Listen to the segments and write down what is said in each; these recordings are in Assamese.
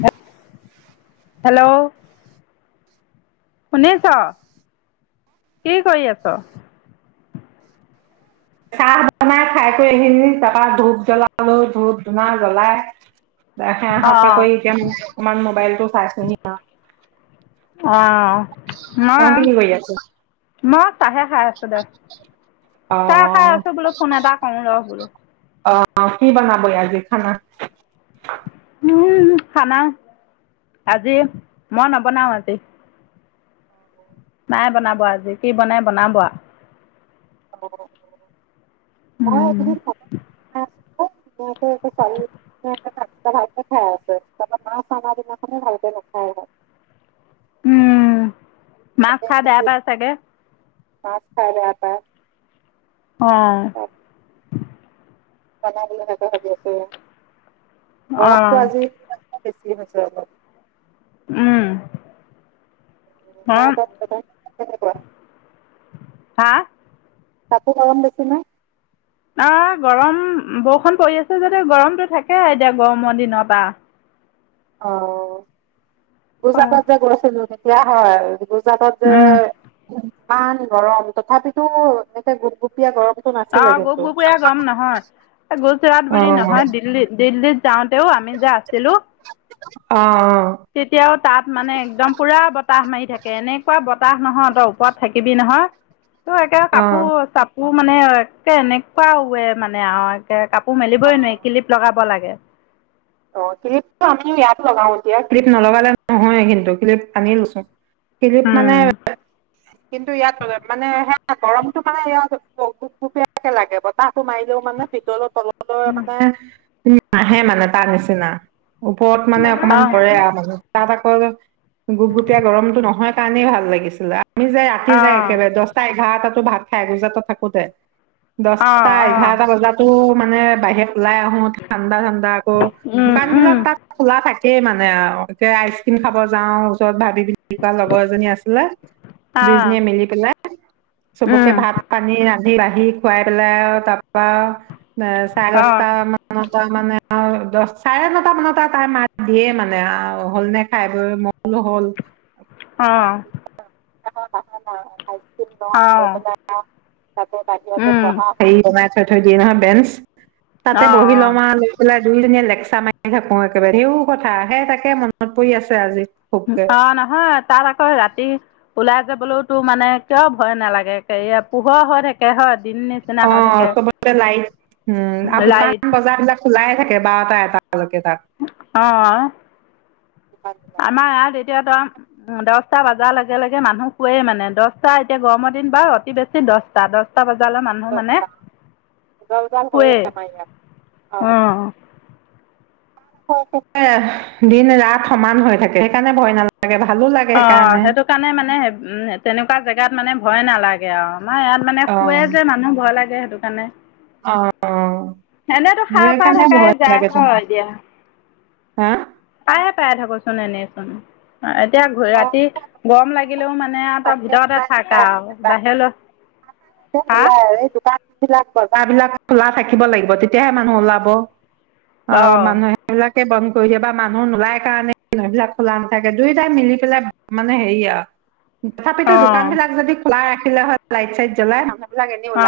হে, হেল্ল', শুনিছ কি কৰি আছ? চাহ বনাই খাই কৰি এইখিনি, তাৰপৰা ধূপ জ্বলালো, ধূপ ধুনা জ্বলাই। অ চাহ খাই [inaudible] এতিয়া মই অকমান মোবাইলটো চাইছো হি আৰু। অ। নহয়, আছ মই চাহে খাই আছো দে, অ চাহ খাই আছো বোলো ফোন এটা কৰো ৰ বোলো। অ, কি বনাবই আজি খানা? উম, খানা আজি মই নবনাও আজি, মাই বনাব আজি কি বনাই বনাব। অ। মই উম এইকেইদিন ভাতকে বনাই আছো। ধুনটা ভালকে খাই আছে তাৰ মা চাৰ দিনাখন ভালকে নাখাই হয় [inaudible] উম, মাছ খাই বেয়া এতিয়া পায় চাগে। মাছ খাই বেয়া পায়। অহ। মন কতে ভা [unintelligible] অ গৰমটো আজি। বেছি হৈছে অলপ উম আহ আছে নে কোৱা হা আকৌ গৰম বেছি না অ গৰম বৰষুণ পৰি আছে যাতে গৰমটো থাকে আউ এতিয়া গৰমৰ দিনৰ পৰা। অ পইচা পোৱা যে গৈছা তেন্তে সেইয়া হয়। জাগাতে উম ইমান গৰম তথাপিতো এনেকে গোপগুপীয়া গৰম। অ গোপগোপীয়া গৰম নহয় গুজৰাট বুলি অ', নহয় দিল্লী দিল্লীত। যাওঁতেও আমি যে আহিলোঁ। অ-অ-অ তেতিয়াও তাত মানে একদম পুৰা বতাহ মাৰি থাকে এনেকুৱা বতাহ নহয় তই ওপৰত থাকিবি নহয়। এতিয়া অ'। অ', কাপোৰ চাপ মানে একে এনেকুৱা ওৱে মানে আৰু একে কাপোৰ ক মেলিবই নোৱাৰি কিলিপ লগাব লাগে। কে অ ক্লিপটো আমি ইয়াত লগাও এতিয়া ক্লিপ নলগালে নহয় কিন্তু ক্লিপ আনি লৈছো। ক্লিপ মানে উম কিন্তু ইয়াত মানে গৰমতটো মানে ইয়াত গোপগোপীয়াকৈ লাগে বতাহটো মাৰিলেও মানে ভিতৰতো তলতো মানে নাহে মানে। আছে না ওপৰত মানে অকমান অ' পৰে আৰু তাত আকৌ গোপগোপীয়া গৰমটো নহয় কাৰণেই ভাল লাগিছিলে। আমি যাই ৰাতি যায় অ' একেবাৰে দহটা এঘাৰটাত টো ভাত খাই এগোজাতো থাকোতে। অ' দশটা অ' এঘাৰটা বজাতো। মানে বাহিৰ ওলাই আহো ঠাণ্ডা ঠাণ্ডা উম দোকান উম বিলাক তাত খোলা থাকে। থাকেই মানে আইচ ক্ৰীম খাব যাওঁ ওচৰত ভাবি দীপিকা লগৰ এজনী আছিলে অ' দুইজনীয়ে মিলি ডিনে চবকে উম ভাত - পানী ৰান্ধি বাঢ়ি খুৱাই পেলাই তা পা। ন চাৰে অ' দহচতা মানত। তাৰ মানে। অ দহ চাৰে নটা মানতে তাই মাত দিয়ে মানে হ'ল নে খাই বৈ। নহ'ল। অ' এটা কথা নহয়। আইচক্ৰীম ল'ৰাক আনি অ' পলাই। তাকে বাহিৰতে উম পঢ়া হেৰি কমা। তাতো দিয়ে বেঞ্জ। তাতে অ' বহি অ' লম আৰু। যোন জনীয়ে লেকচা মাৰি থাকে কও একেবাৰে ইও কতা সেই তাকে মনত পৰি আছে আজি। খুবকে অ নহয় তাত আকৌ ৰাতি ওলাই। যাবলৈওতো মানে কিয় ভয় নালাগে কে পোহৰ হৈ থাকে হয়। দিন নিচিনা অ হৈ থাকে চবতে লাইট উম আৰু দোকান লাইট বজাৰ বিলাক খোলাই থাকে। এবাৰ পা এবা অ আমাৰ ইয়াত। এতিয়া ট দহটা বজাৰ লগে লগে মানুহ শোৱেই মানে দহটা এতিয়া গৰমৰ দিন বাৰু অতি বেছি দহটা দহটা বজাত। জালৰ মানুহ মানে উজাল উজাল হয়ে শুৱেই আমাৰ ইয়াত অ। অ তাকে দিন ৰাত সমান হৈ থাকে সেইকাৰণে ভয় নালাগে। ভালো লাগে অ সেইকাৰণে সেইটো কাৰণে মানে উ তেনেকুৱা জেগাত মানে। ভয় নালাগে আৰু। আমাৰ ইয়াত মানে অ শুৱে যে মানুহ ভয় লাগে সেইটো। সেইকাণে। অ অ এনেতো সাৰ পা সেইকাৰণে থাকাই ভয় যায় লাগে তোমাৰ হয় দিয়া। হা পায়ে পায়ে থাকোচোন এনেচোন। অ এতিয়া অ ৰাতি গৰম লাগিলেও মানে। মানে আও তই ভিতৰতে থাকা নোলায়, আৰু বাহিৰলৈ। হা নোলাই আৰু এই দোকান বিলাক। বজাৰ বিলাক খোলা থাকিব লাগিব তেতিয়াহে মানুহ ওলাব। অ মানুহবিলাক। বন্ধ কৰি দিয়ে বা মানুহ নোলাই কাৰণে দোকান বিলাক খোলা নাথাকে দুইটাই মিলি পেলাই মানে হেৰি আৰু। তথাপিতো অ দোকান বিলাক যদি লাই ৰাখিলে হয় লাইট চাই চলাই [unintelligible] অ,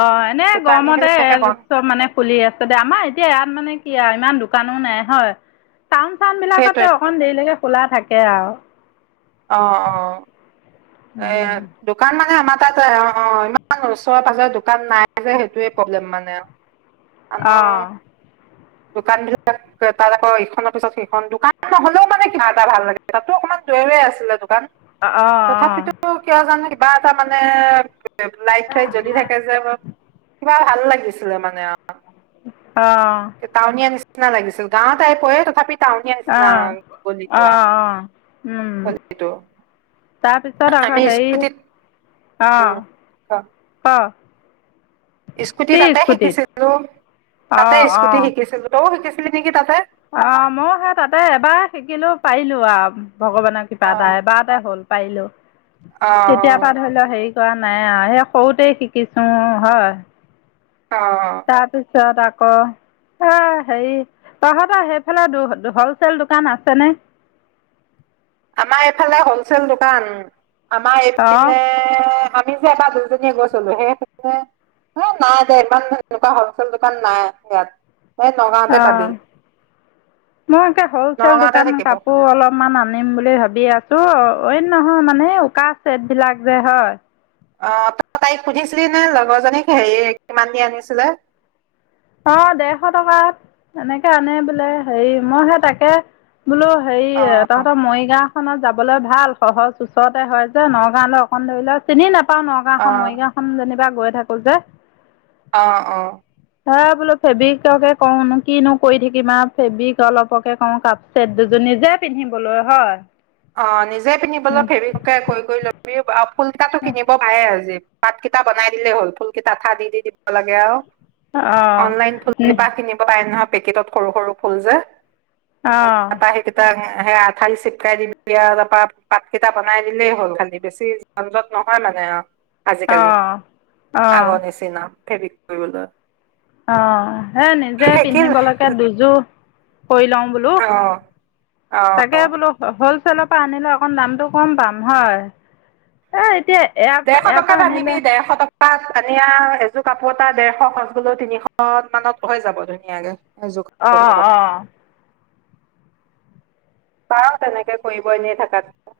অ এনে দোকানী গৰমতে বিলাকে বন্ধ চব মানে খুলি আছে দে আমাৰ এতিয়া ইয়াত মানে হয় ইমান দোকানো নাই হয়। টাউন-চাউন সেইটোৱে বিলাকতে অকণ দেৰিলৈকে খোলা থাকে। সেয়াও। অ-অ এ দোকান মানে আমাৰ তা অ-অ ইমান ওচৰে পাজৰে দোকান নাই যে সেইটোয়ে প্ৰব্লেম মানে। মানুহ অহ দোকান বিলাক তাত আকৌ ইখনৰ পিছত সেইখন দোকান নহলেও মানে কিবা এটা ভাল লাগে, তাতো অকমান দুৰে-দূৰে আছিলে দোকান। অ অ অ তথাপিতো কিয় জানো কিবা এটা মানে লাইট চাইট জ্বলি থাকে যে কিবা ভাল লাগিছিলে মানে অহ টাউনিয়া নিচিনা নিচিনা লাগিছিল, গাঁৱত আহ পয়ে তথাপি টাউনিয়া অ অ অ নিচিনা আও গলিটো আও, অ [unintelligible] টো তাৰপিছত আকৌ হেৰি, অ, উম ক ক। স্কুটি কি তাতে স্কুটিত? শিকিছিলো, তাতে অঁ স্কুটি শিকিছিলো, তও শিকিছিল নেকি তাতে? অ মই সেই তাতে এবাৰ শিকিলো পাৰিলো আৰু ভগৱানৰ কৃপা অ এটা এবাৰতে হ'ল। পাৰিলো। তেতিয়াৰ পৰা ধৰি লঃ হেৰি চোৱা নাই আৰু সেই সৰুতেই শিকিছো হয়। অ অ তাৰপিছত তাত আকৌ হেৰি তহঁতৰ সেইফালে হলচেল দোকান আছেনে? আমাৰ এইফালে হলচেল দোকান আমাৰ অঁ এইপিনে আমি যে এবাৰ দুজনীয়ে গৈছিলোঁ সেই [inaudible] সেই নাই দে ইমান এনেকুৱা হলচেল দোকান নাই ইয়াত। এই নগাঁওতে অ পাবি মই একে হ'লচেল নগাঁওতে দোকান থাকিব কাপোৰ অলপমান আনো আনিম বুলি ভাবি আছো নহয় মানে উকা চেট বিলাক যে হয়? অ তই তাইক সুধিছিলি নে লগৰজনীক হেৰি কিমান দি আনিছিলে? অ দেৰশ টকাত এনেকে আনে বোলে হেৰি মই সেই তাকে বোলো হেৰি তহঁতৰ মৰিগাঁও ত যাবলৈ ভাল সহজ ওচৰতে হয় যে নগাঁওলৈ অকণ ধৰিলেও চিনি নাপায় পা অ নগাঁওখন মৰিগাঁও খন যেনিবা গৈ থাকো যে অ অ হয় বোলো ফেব্ৰিককে কৰো নেকি কৰি থাকিম ফেব্ৰিক অলপকে কও কাপচেট দুজনী যে পিন্ধিবলৈ হয় অ নিজে পিন্ধিবলৈ উম ফেব্ৰিককে কৰি কৰি ল এই আ ফুল্টা কিনিব পাৰে আজি পাতকেইটা বনাই দিলেই হ'ল ফুল কেইটা আঠা দি দি দিব লাগে আৰু অঁ অনলাইন ফুল কেইপাহ কিনিব পাৰে নহয় পেকেটত সৰু সৰু ফুল যে উম অঁ তাৰপা সেইকেইটা আনি হে আঠা দি চিপকাই দি এতিয়া তাৰপা পাতকেইটা বনাই দিলেই হ'ল খালি বেছি যনজট নহয় মানে আৰু আজিকালি অঁ অঁ আগৰ নিচিনা ফেব্ৰিক কৰিবলৈ অ হেই নিজে সেইখিন পিন্ধিবলেকে দুযোৰ কৰি লও বোলো অঁ তাকে বোলো হ'ল চেলৰ পৰা আনিলে অকণ দামটো কম পাম হয় এই এতিয়া ইয়াৰ দেৰশ ইয়াৰ টকা পৰা আনিবি আনিলে ডেৰশ টকা পাচ এযোৰ কাপোৰ এটা ডেৰশ সচ গলেও তিনিশ মানত হৈ যাব ধুনীয়াকে এযোৰ অঁ কটনৰ কাপোৰ অঁ চাও তেনেকে কৰিব এনেই থাকাত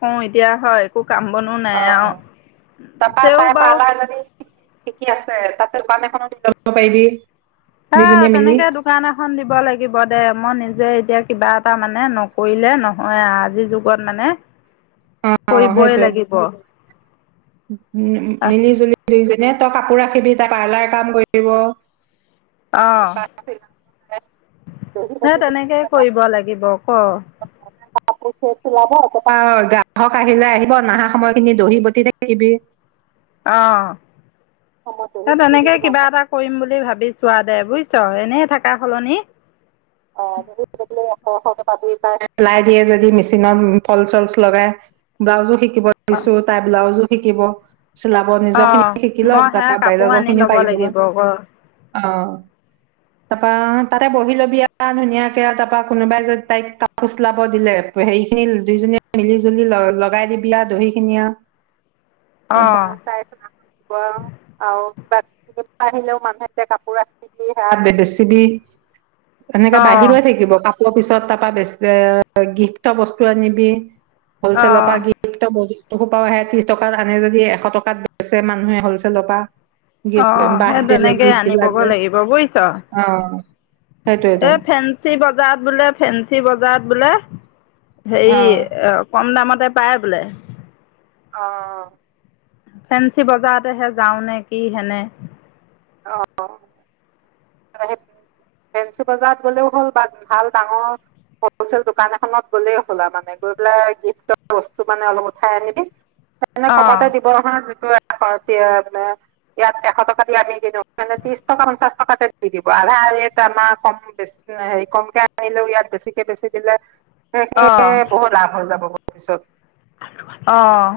অ এতিয়া হয় কাম বনো নাই অঁ আৰু তেওঁ বাৰু কি কি আছে তাতে দোকান এখনত লব পাৰিবি আহ দুইজনীয়ে মিলি তেনেকে দোকান এখন দিব লাগিব দে মই নিজে এতিয়া কিবা এটা মানে নকৰিলে নহয় আজিৰ যুগত মানে অঁ কৰিবই সেইটোৱে লাগিব উম মিলি জুলি নে তই কাপোৰ ৰাখিবি তই পাৰ্লাৰ কাম কৰিব অ দহি বতি সেই তেনেকে কৰিব লাগিব অহ লাব একপা গ্ৰাহক আহিলে আহিব নাহা সময়খিনি দহি বতি থাকিবি অ সময়ত দহি এ বতি তেনেকে দিবি কিবা মানুহক এটা কৰিম বুলি ভাবিছো। চোৱা দে বুজিছ এনেই থকা সলনি। অহ [unintelligible] প চিলাই দিয়ে যদি মেচিনত ফল চলচ লগাই ব্লাউজো শ- শিলাব অ' দিছো তাই ব্লাজ শিকিব চিলাব নিজৰ খিনি অ' শিকি লওক মই সেয়া তাৰপা কাপোৰ বেলেগৰ আনি খিনিও ল'ব পাৰি লাগিব আকৌ অ- তাৰপা তাতে বহি ল'বি কাৰন ধুনীয়াকে তাৰপৰা কোনোবাই যে তাইক খোচলাব দিলে হেৰি খিনি দুইজনীয়ে মিলি জুলি লগাই দিবি আৰু দহি খিনিয় আৰু তাৰপা অ' চাই চখন দিব আৰু আৰু কিবা [unintelligible] আহিলেও মানুহ এ যে কাপোৰ আহি সেয়া বে বেচি দি এনেকে বাঢ়ি অ' গৈ থাকিব কাপোৰ তাৰপিছত তাৰপা বেচলেট গিফ্টৰ বস্তু আনিবি। পইচ লতা অ' গিফ্টট বহি এহোপা আহে ত্ৰিশ টকাত আনে যদি এশ টকাত বেছে মানুহে হলছেেলৰ পৰা। অ সেই বাৰ্থডে তেনেকেই গিফ্টবিলাক আনিবগৈ যে অ' লাগিব বুজিছ। সেইটোৱেতো এ ফেঞ্চি বজাৰত বোলে ফেঞ্চি বজাৰত বোলে হা হেৰি অ' কম দামত তাই পায় বোলে। অ ফেঞ্চি বজাৰতেহে যাওঁ নে কি হেনে অ ফেঞ্চি বজাৰত গলেও হ'ল বা ভাল ডাঙৰ হলচেল দোকান এখনত গ'লেই হ'ল আৰু মানে গৈ পেলাই গিফ্টৰ বস্তু মানে অলপ উঠাই আনিবি। এনে কমতে অ' দিব নহয় যে [unintelligible] [unintelligible] ইয়াত এশ টকা দি আমি মানে ত্ৰিশ টকা পঞ্চাশ টকাতে দি দিব আধা ৰে আমাৰ কমে হে কমকে আহিলেও ইয়াত বেছিকে বেছি দিলে। সেইকে বহুত লাভ হৈ যাব পিছত অহঁ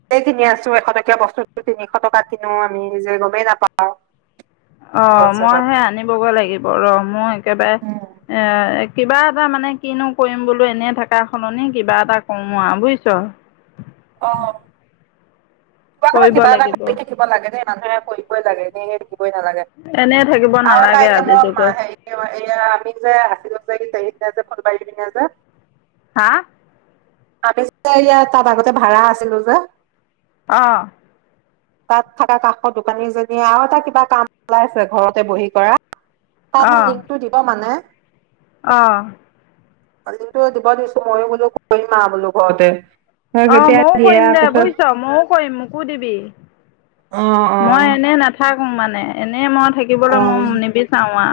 সেইকিনি আছো এশ টকীয়া বস্তুতটো তিনিশ টকা কিনো আমি যে গমেই নাপাওঁ অ অ মইহে আনিবগৈ লাগিব ৰম মই একেবাৰে এ কিবা এটা মানে কিনো কৰিম বোলো এনেই থকা সলনি কিবা এটা কমোৱা বুইছ। অ। কিবা নহয় কৰিব কিবা এটা লাগিব কৰি থাকিব লাগে ন? নৈ ক লাগে ন। লাগে এনে থাকিব আৰু এটা নালাগে এতিয়া আজিৰ মই যুগত মা আমি যে আছিলো? নজা ফটো মাৰি দিছে যে। হা। আমি বিচাৰিলে তাৰ আগত? ভাড়া আছিলো যে। আহ। তাত থকা কাষৰ দোকানীজনীয়ে আৰু এটা কিবা কাম উলাইছে ঘৰতে বহি কৰা? তাই মোক লিংকটো দিব মানে। আহঁ। কটো দিব দিছো মইয়ো বোলো কৰিম আও বুলো ঘৰতে? অ কেতিয়া ময়ো দিয়ে কৰিম দে পিছত বুজিছ ময়ো কৰিম মোক। মোকো দিবী। অ, অ। মানে এনে মত। থাকিবলৈ অ মই নিবিচাৰো আ।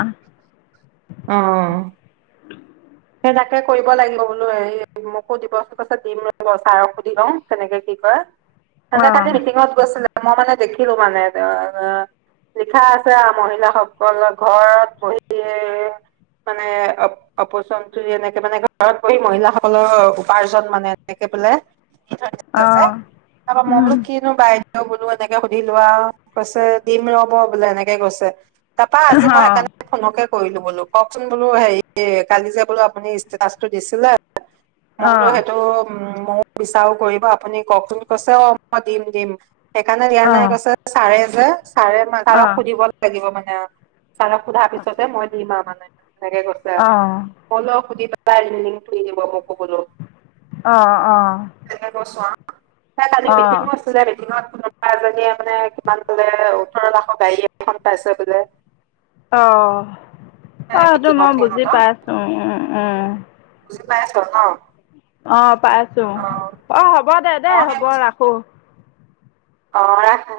অ সেজাতকে কৰিব লাগিব বোলো এই মোকো দিব দিম ৰ ছাৰক সুধি লওঁ তেনেকে কি কয়? অ সিজনে কালি মিটিঙত গৈছিলে? মই মানে দেখিলো মানে লিখা আছে আৰু মহিলাসকল ঘৰত বহি। মানে অ অপচন এনেকে মানে ঘৰত বহি মহিলাসকলৰ উপাৰ্জন মানে তেনেকে বোলে? ধ অ আছে তাৰপৰা মই বো উম কিনো বাইদেউ? বোলো এনেকে সুধি লোৱা কৈছে দিম ৰব বোলে এনেকে কৈছে? তাৰপৰা অ আজি মই সেইকাৰণে ফোনকে কৰি? কৰিলো বোলো? কওকচোন বোলো হেৰি কালি যে বোলো আপুনি ষ্টেটাচটো দিছিলে? মই অ অ বোলো সেইটো উম। ময় বিচাৰো কৰিব আপুনি কওকচোন কৈছে অ মই দিম দিম? একাৰনে দিয়া অ অ অ নাই কৈছে চাৰে। হে। ছাৰে ম ছাৰক সুধিব লাগিব মানে? অ ছাৰক সোধা পিছতে মই দিম আৰু মানে? নেকে গৈছা অ বলক সুধি চাম। তাই নি হোদি দিব মোক। অ, অ। তেনেকে [inaudible] তাই কালি মিটিংত আছিলে মিটিংত। তেনেকুৱা এজনীয়ে মানে কিমান বোলে, ওঠৰ লাখৰ গাড়ী এখন পাইছে বোলে। অহ। অ, সেইটো মিটিঙত মই বুজি সিহঁতৰ পাইছো উম, উম, উম। উম। বুজি পাইছ ন। অ। পাইছো অ অ, অ হ'ব দে দেই মই হ'ব সেই ৰাখো। অ, ৰাখ।